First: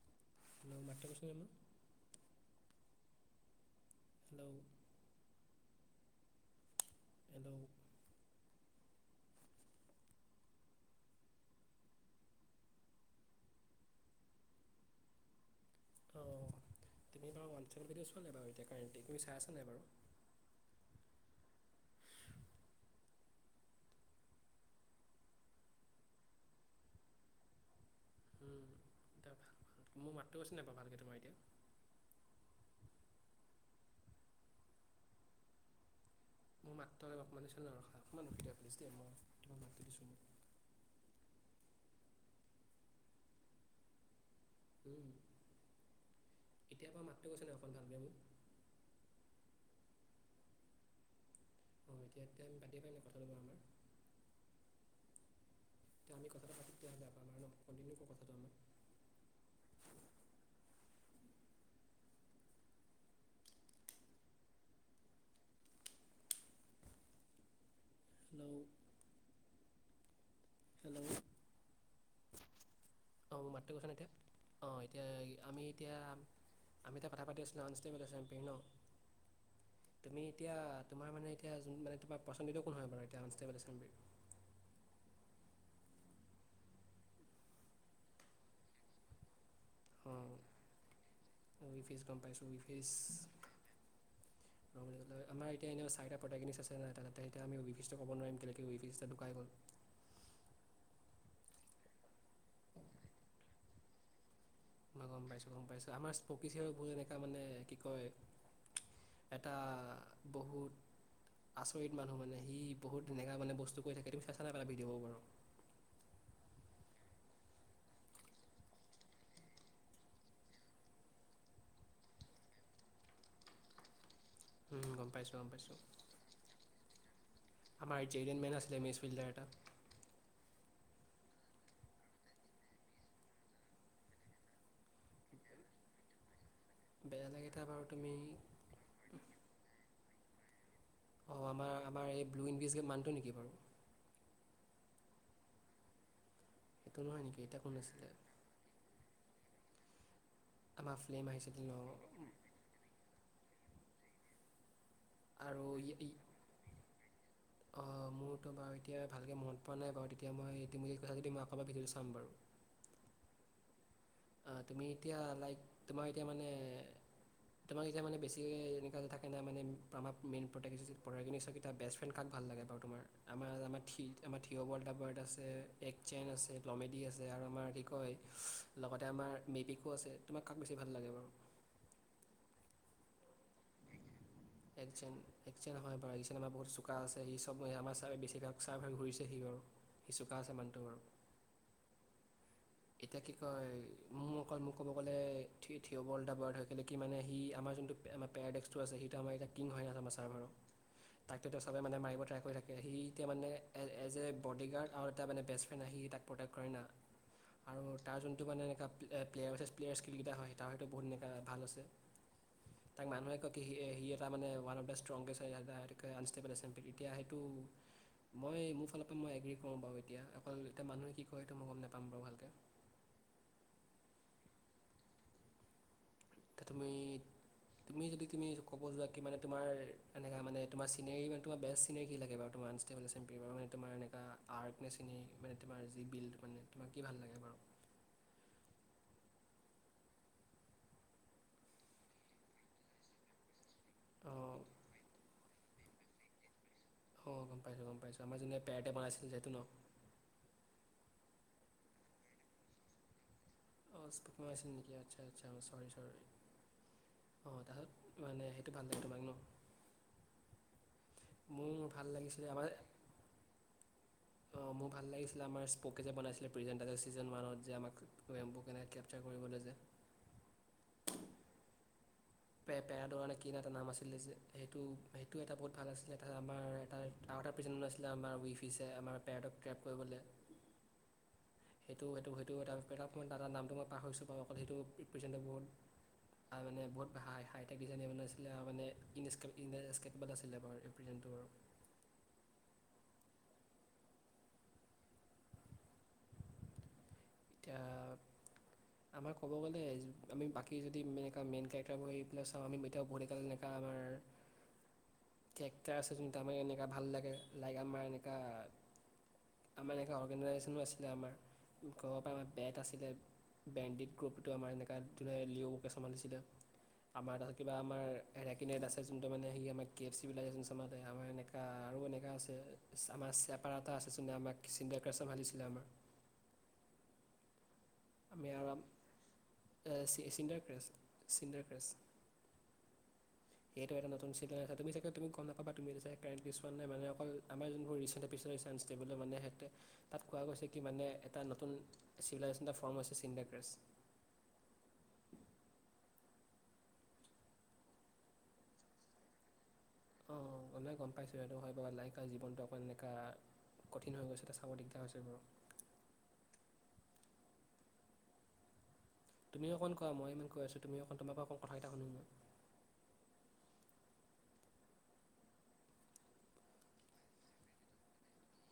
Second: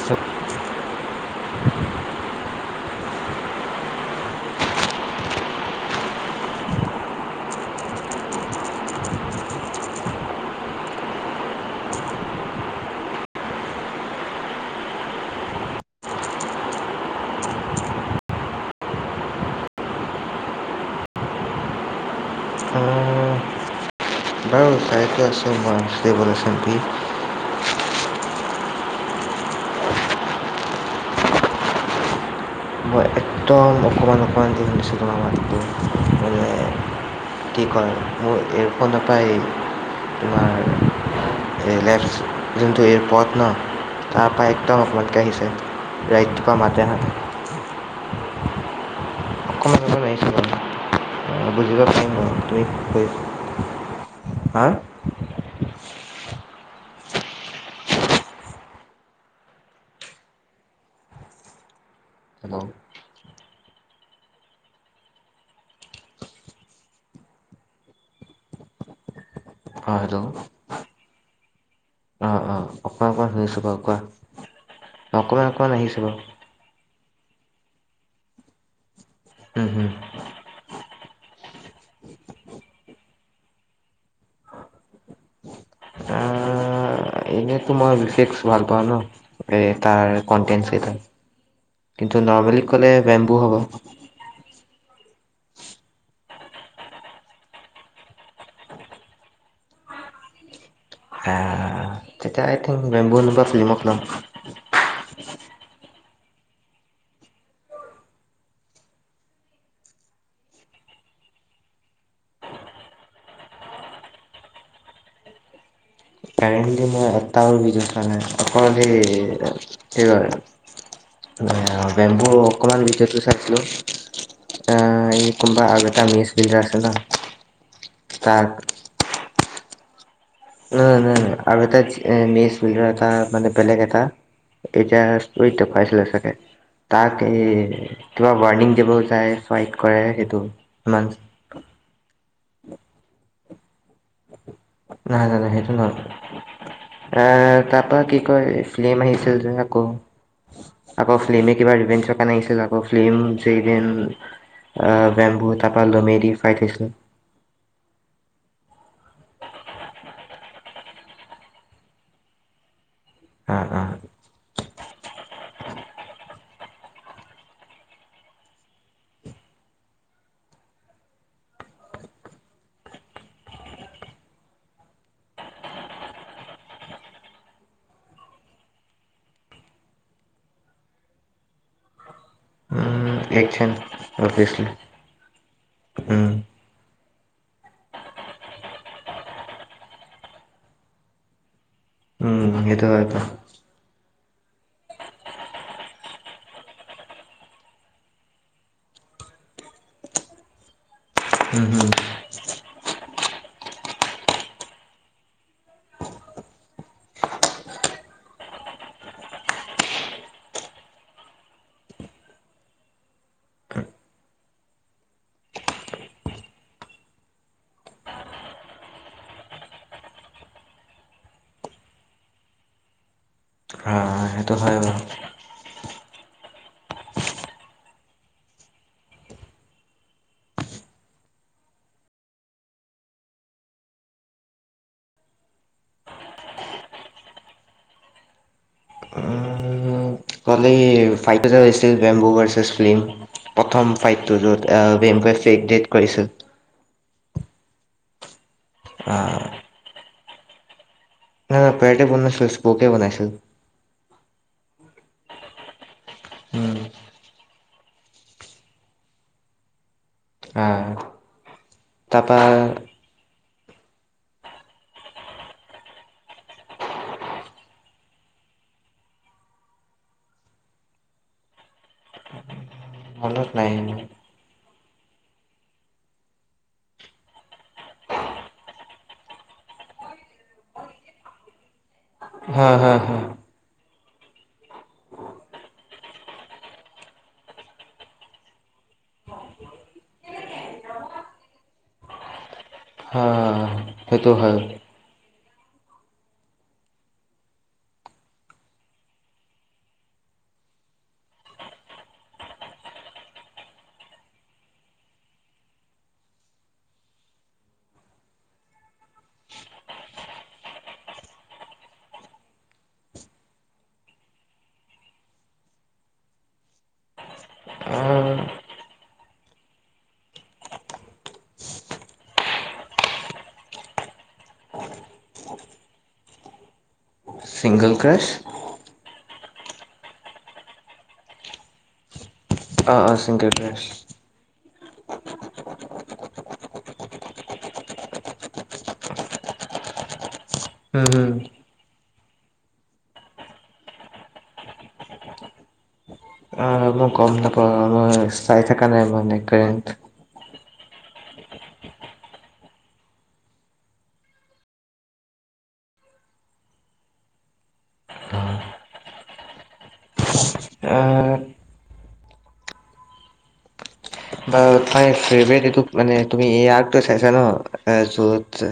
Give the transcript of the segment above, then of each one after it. [inaudible] মোৰ মাতটো পাইছেনে শুনা? হেল্লৌ' হেল্লৌ' অঁ তুমি বাৰু ৱান চেল ভিডিঅ' চোৱা নাই বাৰু এতিয়া কাৰেণ্টি তুমি চাই আছা নাই বাৰু? [inaudible] আহ, বাৰু কাৰেন্টো আছে [unintelligible] উম' তাপা মোৰ মাতটো আছে নাই বাৰু ভালকে তোমাৰ এতিয়া। মই একদম অকমান অকমান দি শুনিছো তোমাৰ মাতটো। মানে [inaudible] মোৰ মাতটো অলপ অপমান চ কি ন কয় ৰখা অকমান মোৰ ৰখি দিয়া প্লিচ দেই ইয়েৰফোনৰ মই পৰা এই তোমাক মাতটো দিছোঁ ময়। তোমাৰ [inaudible] এই নাই যোন তু এপত ন তাপাই- একদম মই আপোনালোকে আহিছে ৰাইটটোপা এতিয়া মাতেহাতে- [unintelligible] অকমান অকমান আহিছে মাতটো। অ বুজিব অঁ পাৰিম এতিয়া বাৰু, এতিয়া তুমি আমি পাতিব পাৰিম নাই কৰিছ আছা? হাঁ' তেতিয়া আমি কথাটো পাতি তেতিয়াহ'লে আপোনালোকে আৰু ন কণ্টিনিউ প কথাটো আমাৰ। হেল্ল' হেল্লৌ' অঁ' হেল্লৌ' হেল্লৌ' অকণমান অকণমান অঁ' মো শুনিছোঁ মাতটো বাৰু গৈছা ন কোৱা এতিয়া, অঁ এতিয়া অকণমান আমি অকণমান আহিছে এতিয়া- আমি এতিয়া কথা পাতি আছিলো অন ষ্টেব চেমপাপি ন। বাৰু তুমি এতিয়া তোমাৰ মানে এতিয়া তোমাৰ পছন্দিত কোন হয় বাৰু অনষ্টেম্বলিৰ। আঁ আঁ' এই- এনে তো মই বিশেষ ভাল পাওঁ ন, এই- তাৰ অঁ কনটেচকেইটা, উইভিজ গম কিন্তু পাইছোঁ নৰ্মেলি ক'লে বেম্বু হ'ব। নৰমেলি কলে, আমাৰ এতিয়া এনেও চাৰিটা প্ৰডাক্টিন্চ আছে ন, এতিয়া তাতে আমি নিৰ্দ্দিষ্ট ক'ব নোৱাৰিম কেনেকে ৱেভিষ্টটো ঢোকায় গ'ল। হা। তেতিয়া আই থিং বেম্বু নাই বা ফিলিমক লগ পাম। মই গম পাইছোঁ গম পাইছোঁ, আমাৰ স্পকীচিৰবোৰ এনেকুৱা মানে কি কয়? এটা বহুত- আচৰিত মানুহ মানে সি বহুত তেনেকা মানে বস্তু কৰি থাকে তুমি চাইছা নাই ভিডিঅ'বোৰ বাৰু কাৰেণ্টলী মই আঠটা মান ভিডিঅ চোৱা নাই বেম্বু অকমান ভিদেওতো চাইছিলো উম, গম আহ এই পাইছোঁ গম কোনবা পাইছোঁ আৰু এটা মিছ ফিল্টাৰ আছে ন আমাৰ জি এ তাক মেন আছিলে মিছ ফিল্টাৰ এটা না না আৰু এটা মেচ ফিল্টাৰ এটা মানে বেলেগ এটা এতিয়া ষ্টোৰিতে পাইছিলা চাগে তাক বেলেগ এই এটা বাৰু তুমি কিবা ৱাৰ্ণিং দিব যায় ফাইট কৰে সেইটো ইমান অঁ আমাৰ আমাৰ এই ব্লুইন বিজ গে মানুহটো নেকি বাৰু নাই নাই নাই সেইটো সেইটো নহয় নহয় এ নেকি এতিয়া কোন তাৰ পৰা আছিলে কি কয় ফিল্ম আহিছে যে আকৌ আমাৰ আকৌ ফ্লেম ফিল্মে আহিছিল ন কিবা ৰিভেনচৰ কাৰণে আহিছে যাম ফিল্ম জেদিন বেম্বু আৰু তাৰপা লমেদি ফাইট হৈছিল অঁ মোৰতো বাৰু এতিয়া ভালকে মনত পৰা নাই বাৰু তেতিয়া মই ইতিমধ্যে কথা যদি মই আকৌ এবাৰ ভিডিঅ'টো চাম বাৰু আ আ তুমি এতিয়া লাইক তোমাৰ এতিয়া মানে তোমাৰ এতিয়া মানে বেছি এনেকুৱা যে থাকে নাই মানে প্ৰমাপ মেইন প্ৰত্যেক এটা বেষ্ট ফ্ৰেণ্ড কাক ভাল লাগে বাৰু তোমাৰ? আমাৰ আমাৰ থি আমাৰ থিয়অ'ৱল্ডাৰ বাৰড আছে একচেন আছে, কমেডি আছে আৰু আমাৰ কি কয় লগতে আমাৰ মেবিকো আছে, তোমাক কাক বেছি ভাল লাগে বাৰু? একচন অভিয়াচলি একচেন একচেন হয় বাৰু উম আহিছেনে বহুত চু কা আছে সি চব আমাৰ ছাৰে বেছিভাগ চাৰ্বে ঘূৰিছে সি বাৰু সি চুকা আছে মানুহটো বাৰু উম সেইটো হয় এতিয়া বাৰু কি কয় মোৰ অকল মোক ক'ব গ'লে থি থিয় বল টাইপৰ হয় লেকি মানে সি আমাৰ যোনটো পেৰাদেকচটো আছে সেইটো আমাৰ এ কিং হয় আমা চাৰ্ভাৰৰ তাকে এতিয়া উম সবে উম মানে মাৰিব ত্ৰাই কৰি থাকে সি এতিয়া মানে এজ এ বডিগাৰ্ড আৰু এটা বেচ ফ্ৰেণ্ড আহি তাক প্ৰটেক্ট কৰে না আৰু তাৰ যোনটো মানে এনেকুৱা প্লেয়াৰছে প্লেয়াৰ স্কিলকেইটা হয় তাৰ হয়তো বহুত এনেকা ভাল আছে তাক মানুহে কয় কি সি এটা মানে one of the strongest unstable assembly এতিয়া সেইটো মই মোৰ ফালৰ পৰা মই এগ্ৰ্ৰী কৰো বাৰু এতিয়া অকল এটা মানুহে কি কয় সেইটো মই গম নাপাম বাৰু ভালকে অ সেইটো হয় বাৰু এতিয়া তুমি তুমি যদি তুমি ক'ব যোৱা কি মানে তোমাৰ এনেকা মানে তোমাৰ চিনেৰি মানে তোমাৰ বেষ্ট চিনেৰি কি লাগে বাৰু তোমাৰ আ মানে তোমাৰ এনেকা আট নেছেনি তোমাৰ যি বিলট মানে তোমাক কি ভাল লাগে বাৰু? উম ফাইট হৈছিল বেম্বু ভাৰ্চেছ ফিল্ম প্ৰথম ফাইটটো অঁ য'ত বেম্বু ফেক ডেট কৰিছিল অ গম পাইছো গম পাইছো আমাৰ যেনে পেৰেটাই বনাইছিল আহ, সেইটো ন পাৰতেবনাই চইচক্লপে বনাইছিল [unintelligible] উম, অ তাছট মানে সেইটো ভাল লাগে তোমাক ন আহ, মোৰ ভাল তাৰপা লাগিছিলে আমাৰ অ মোৰ ভাল লাগিছিলে আমাৰ স্কপে যে বনাইছিলে প্ৰেজেণ্ তাজা চিজন ওৱানত যে আমাক কৈম কেনেকে কে পচাৰ কৰিবলৈ যে পে পেৰদ'ৰ কাৰণে মনত কিন এটা নাই নাম আছিলে যে সেইটো সেইটোও এটা বহুত ভাল আছিলে তাছত আমাৰ এটা আৰু এটা প্ৰিচেণ্ট আছিলে আমাৰ উইফিছে আমাৰ পেৰেডক ক্ৰেপ কৰিবলে সেইটো, সেইটো, সেইটো, হা হা হা এটা দাদ নামটো মই পাহৰিছো, বাৰু সেইটো ৰিপেজেণ্টে বহুত তাৰ মানে বহুত [unintelligible] আছিলে মানে আছিলে, বাৰ প্ৰেজেণ্টটো আৰু অ', অ, অ, সেটো হয়। এতিয়া আমাৰ ক'ব গ'লে আমি বাক যদিনে এ মেইন কেক্টাৰব পেল চাওঁ। আমি [unintelligible] আমাৰ কেৰেক্টাৰ আছে। যোনটো আমাৰ এনেকুৱা ভাল লাগে। লাইক আমাৰ এনেকুৱা আমাৰ এনেকা অৰ্গেনাইজেযনো আছিলে। আমাৰ ঘৰৰ পৰা আমাৰ বেত আছিলে। ব্ৰেণ্ডেড ক্ৰপিটো আমাৰ এনেককা ধৰে লিঅ'বকে চ্ভালিছিলে আমাৰ তত কিবা আমাৰ আহ, এৰেৰাককনেত আছে। যোনটো মানে সে আমাৰ কে এফ চি বিলাইোন চ আমাৰ এনেকা আৰু এনেকা আছে। আমাৰ চেপাৰ এটা আছেন আমাক [unintelligible] [unintelligible] আমাৰ ছিংগল ক্ৰে আমি আৰু চডাৰ ক্ৰেছ চড ক্ৰেছ অঁ অঁ ছিংগল ক্ৰাছ সেইটো এটা নতুন চিগ আছে। তুমি চাগে তুমি গম নাপাবা। তুমিতি কাৰেণ্ট ইোৱা নোনে অকল আমাৰোনোৰ ৰিচেণ্ এপিচ ষ্টব মানে সেহেতে মানে তাত কোৱা গৈছে। কি উম, মানে হুম, এটা নতুন চিভিলাইজেশন এটা ফৰ্ম আ হৈছে চিণ্ডাক্ৰেষ্ট। অ', মই গ'ম নাপওঁ। চাই থকা নাই মানে কাৰেণ্ট অ', কোনোবাই গম পাইছো, সহটো হয় ব লাইক জীৱনটো অকৌ এনেকুৱা কঠিন হৈ গৈছে। এটা চাব দিগদাৰ হৈছে বাৰু তুমি অকণ কোৱা মই ইমান কৈ আছো। তুমি অকণ আহ, তোমাৰপৰা অকণ কথাটাগিতা শুনো মই বাৰু ফেভট এই মানে তুমি এই আ চাইছা ন যত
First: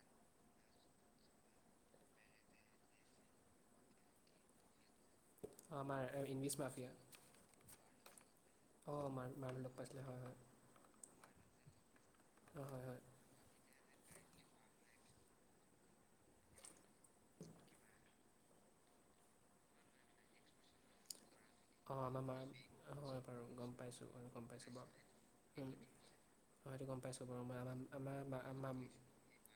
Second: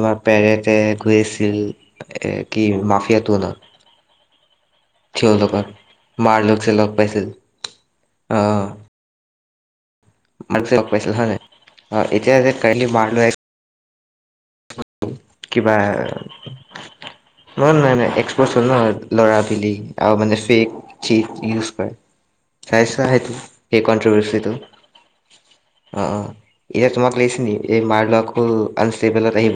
তোমাৰ পেৰেতে গৈ আছিল। এ কি মাফিয়া টোনত থৈ হৈ থকা অঁ আমাৰ ইংলিছ মাৰলক যে মাফিয়া লগ পাইছিল। অ', মাৰ মাৰ লগ পাইছিলে হয়। হয়। ম পাইছিল হয় নে? এতিয়া যে অঁ হয় কাৰেণ্টলী হয় মাৰ কিবা নহয় নাই। নাই। এক ন ল'ৰা বিলি আৰু মানে ফেক চিত ইউজ অঁ আমাৰ মাৰ চাইছা হয় সেইটো বাৰু গম সেই পাইছোঁ গম কন্তভাৰ্চিটো পাইছোঁ বাৰু অ', সেইটো এতিয়া গম তোমাক পাইছোঁ লাগিছে বাৰু ন ন, মই এই মাৰ আমাৰ লোৱাকো আমাৰ আনষ্টেবলত আহিব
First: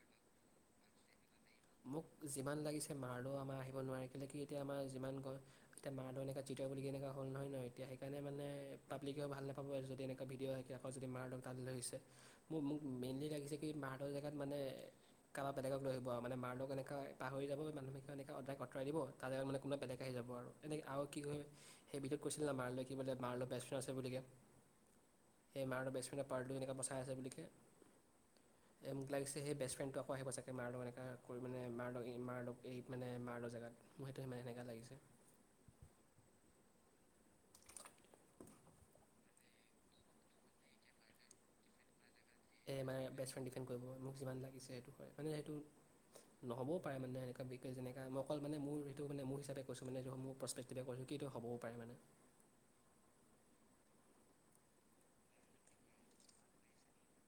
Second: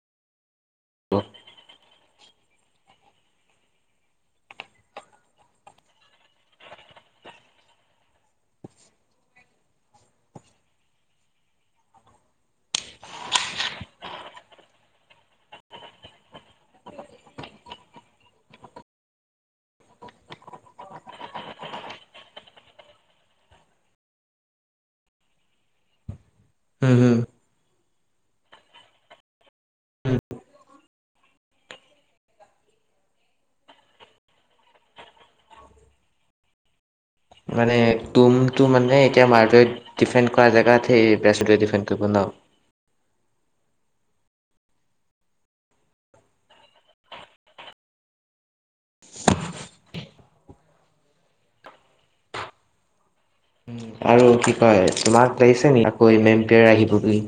মোক যিমান লাগিছে মাৰলেও আমাৰ আহিব নোৱাৰে কেলৈ কি এতিয়া আমাৰ যিমান গ এতিয়া মাৰলও এনেকুৱা ছিটাৰ বুলি কেনেকুৱা হ'ল নয়। নয়। এতিয়া সেই কাৰণে মানে পাব্লিকেও ভাল নাপাব যদি এনেকুৱা ভিডঅ' হয়। পজিটিভ মাৰ দক তাত দিলৈ হৈছে। মোক মোক মেইনলি লাগিছে কি মাতৰ জেগাত মানে কাৰোবাৰ বেলেগক লৈ আহিব আৰু মানে মাৰলগ এনেকৈ পাহৰি যাব। মানুহখিকে এনেকৈ ডাইৰেক্ট আঁতৰাই দিব তাৰ জেগাত মানে কোনোবা বেলেগ আহি যাব। আৰু এনেকে আৰু কি হয়। সেই ভিডিঅত কৈছিল না মাৰলৈ কি বোলে মাৰল বেষ্ট ফ্ৰড আছে বুলি কে সেই মাৰল বেষ্টফ্ৰেণ্ড পাৰ্টো এনেকৈ পাৰ্ট লৈ হম বছাই আছে। হম বুলিকে মোক লাগিছে। সেই বেষ্টফ্ৰেণ্ডটো আকৌ আহিব চাগে মাৰলো। এনেকা কৰি মানে মাৰ লগ এই মাৰ লগ এই মানে মাৰ লগ জেগাত মোৰ সেইটো সিমান এনেকুৱা লাগিছে। মানে তুম টো মানে এতিয়া মাৰটোৱে ডিফেণ্ড কৰা জেগাত সেই বছে ডিফেণ্ড কৰিব ন সেই মানে বেষ্ট ফ্ৰেণ্ড ডিফেণ্ড কৰিব মোক যিমান লাগিছে। সেইটো হয়, মানে সেইটো নহ'বও পাৰে মানে বি যেনেকা মই অকল মান মোৰ সেইটো মোৰ হিচাপে কৈছো মানে মোৰ প্ৰস্পেক্টি। তেতিয়া কৈছো কি এই হ'বও পাৰে মানে। উম আৰু কি কয় তোমাক লাগিছে নেকি আকৌ মেইনপিয়েৰ আহিব বুলি।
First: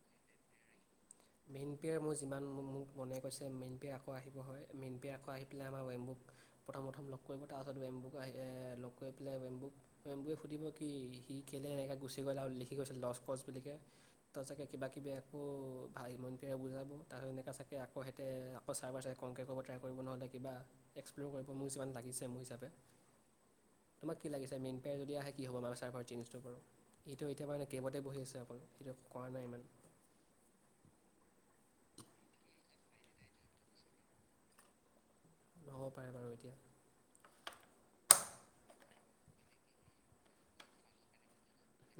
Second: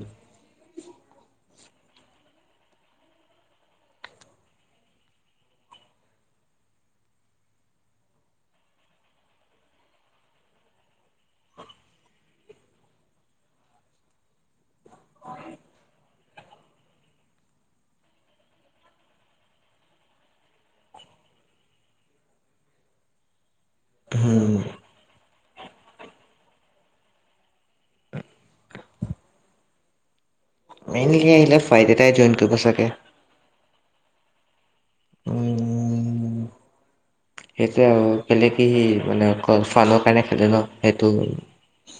মেইনপেয়াৰ মোৰ যিমান মোক মনে কৈছে মেইন পেয়াৰ আকৌ আহিব হয় মেইন পেয়াৰ আকৌ আহি পেলাই আমাৰ ৱেম্বুক। প্ৰথম প্ৰথম লগ কৰিব তাৰ পাছত ৱেমবুক আহি লগ কৰি পেলাই ৱেমবুক ৱেমবুক সুধিব কি সি কেলে এনেকৈ গুচি গ'ল আৰু লিখি গৈছে লজ কচ বুলিকে। ত চাগে কিবাকিবি আকৌ আইমণ পিৰে বুজাব তাৰ এনেকুৱ চাগৈ আকৌহঁতে আকৌ চাইবাৰ চাই কংকে ক'ব ট্ৰাই কৰিব নহ' কিবা এক্সপ্ল'ৰ কৰিব মোক যিমান লাগিছে মোৰ হিচাপে। তোম কি উম। লাগিছে মেইন পেয়াৰ যদি আহে কি হ'ব চাইবাৰ চেঞ্জটো বাৰু এইটো এতিয়া মানে গেমতে বহি আছে অকল সেইটো কৰা নাই ইমান। ফাইনলি আহিলে ফাইট এটাই জইন কৰিব চাগে। হ'ব পাৰে বাৰু উম। এতিয়া সেইটোৱে আৰু পেলে কি মানে অকল ফাউলৰ কাৰণে খেলে সেইটো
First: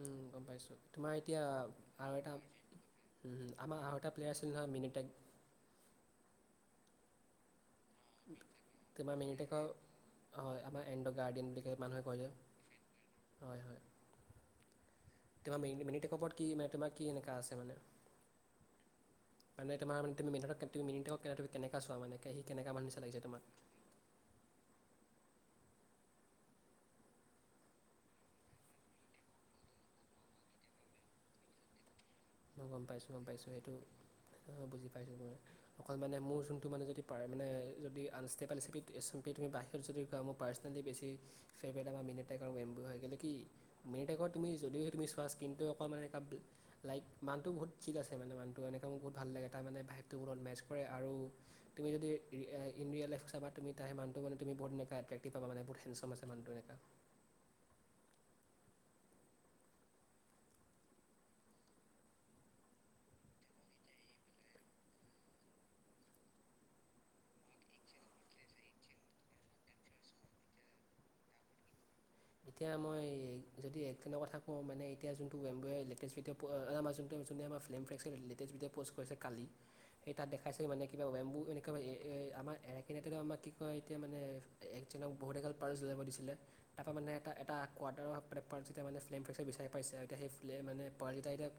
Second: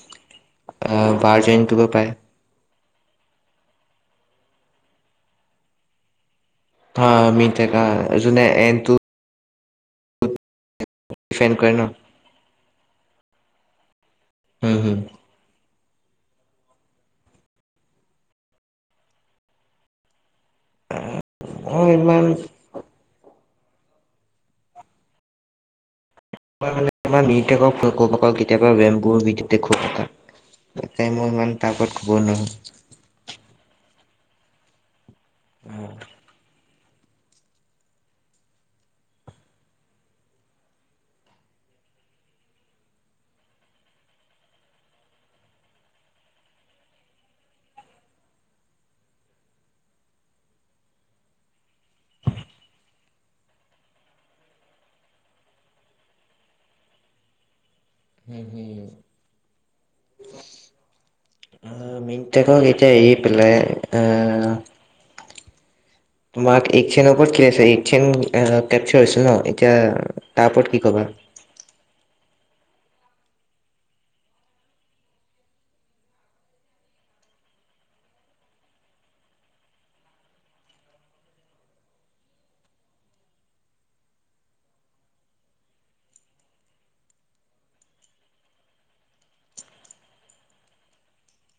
উম গম পাইছো তোমাৰ বাৰ এতিয়া জইন কৰিব পাৰে। আৰু এটা আমাৰ আৰু এটা প্লেয়াৰ আছিল নহয় মিনিটেগ অ মিনিটেগ অ তোমাৰ মিনিটেগ- হয় আমাৰ এণ্ড' গাৰ্ডেন ডিফেণ্ড কৰে বুলি ন মানুহে কয় যে হয় হয়। উম উম। তোমাৰ মিনিটেগ ওপৰত কি তোমাৰ কি এনেকা আছে মানে? মানে তোমাৰে তুমি মিনিটেগ ক তুমি অ কেনেকা চোৱা মানে ইমান সি কেনেকা মানুহ নিচা লাগিছে তোমাক মই মিনিটেগক কেতিয়াবা ৰেম্ব' কব তাক মই ইমান তাৰ ওপৰত কবই নোৱাৰোঁ। মই গম পাইছোঁ, গম পাইছোঁ হেতু, বুজি পাইছোঁ অকল মানে মোৰ জোনটো মানে য'ত পাৰে মানে যদি আনষ্টেবেল চিপি তুমি বাহিৰত যদি কোৱা মোৰ পাৰ্চনেলি বেছি ফেবাৰট আৰু মিনিটেগ এটাই কাৰ এম্বু হয় কি মিনিটেগত তুমি যদিহে যদি চোৱা স্কিনটো অকণমানে লাইক মানুহটো বহুত ঠিক আছে মানে মানটো এনেকৈ মোৰ বহুত ভাল লাগে তাৰ মানে তাৰ ভাইবটো মোৰ লগত মেচ কৰে আৰু তুমি যতি ইন ৰেল লাইফ চাবা তু তাৰ মানটো মান তুমি বহত এনেকা একটেকটিফ পাবা মানে, মানুহটো বহুত হেণ্ডচাম আছে এনেকা উম, উম। মিননিটেগক এতিয়া এৰি পেলাই অহ তোমাৰ এইচেনৰ ওপৰত কি আছে এইচেন কেপচাৰ হৈছিল ন এতিয়া তাৰ ওপৰত কি কবা? এতিয়া মই যদি এক কেনেক কথা কওঁ মানে এতিয়া যোনটো এম্বুৱে আহিলে লেটেষ্ট আমাৰো আমাৰ জোনটো আমাৰ ফ্ৰেম ফেকাল্টী শেহতীয়া ভিডিঅ পোষ্ট কৰিছে কালি। সে তাত দেখাইছে মানে কিবা ৱেম্বু এনেকুৱা আমাৰ এৰাৰাকিনতে আমাৰ কি কয় এতিয়া মানে? একজনক বহুত এগাল পাৰ্টছ উলিয়াবলৈ দিছিলে। তাৰ পা মানে এটা-এটা কোৱাটাৰৰ পোৰ যেতিয়া মানে ফ্লেম ফ্ৰকচাৰ বিচাৰি পাইছে এতিয়া সেই ফ্লে মানে পাৰালিতিটা এতিয়া।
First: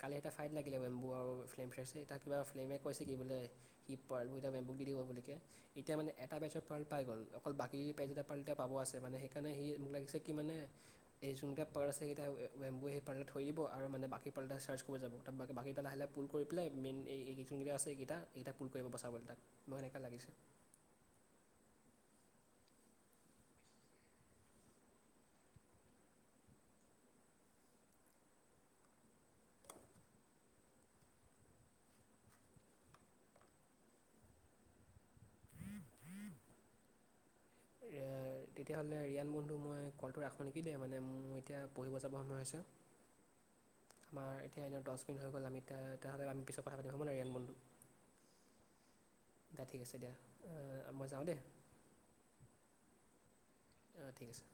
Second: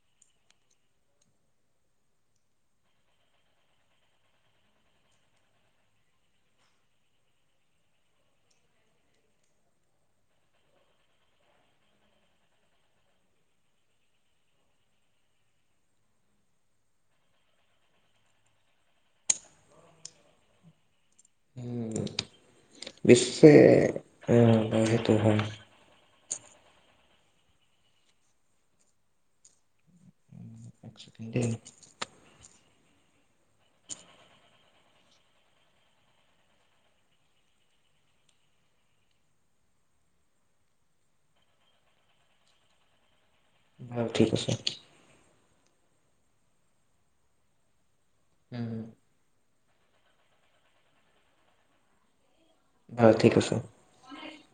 কালি এটা ফাইট লাগিলে বেম্বু আৰু তাত কিবা ফ্লামে যে কৈছে কি বোলে? কি পাৰ্ল এটা বেমুী দিব লোকে? এতিয়া মানে এটা বেচৰ ছোৱালীহে পাই গ'ল অকল বাকী পাৰ্ট এটা পাব আছে মানে হে হেকৰ্নে হেৰী লাগিছে কি মানে? এই যোনকটা পাৰ আছে হেতেকা বাঁহ পানীত থৈ দিব আৰু মানে বাকী পাল্টা ছাৰ্চ কৰি যাব। বাকী পেলাই হ'লে, পুল কৰি পেলাই মেইন হেৰি খিনি যি আছে, সেইখিনি পুল কৰিবলৈ বচাব তাক। মই এনেকে লাগিছে। উম', বিশে হে সেইটো হয়। উম', এ', তেতিয়াহ'লে ৰিয়ান বন্ধু তু মই কলটো ৰাখোঁ নেকি দেই মানে মোৰ এতিয়া পঢ়িব যাব সময় আছে। বাৰু ঠিক আমাৰ আছে এতিয়া এনেও ডছ কিল হৈ গ'ল। আমি এতিয়া তেও হ'লে, আমি এতিয়া পিছত কথা পাতিম হ'ব নে, ৰাণ বন্ধু। উম', ঠিক আছে। দিয়া মই যাওঁ দে। হয়। ঠিক আছে। অ', ঠিক আছে।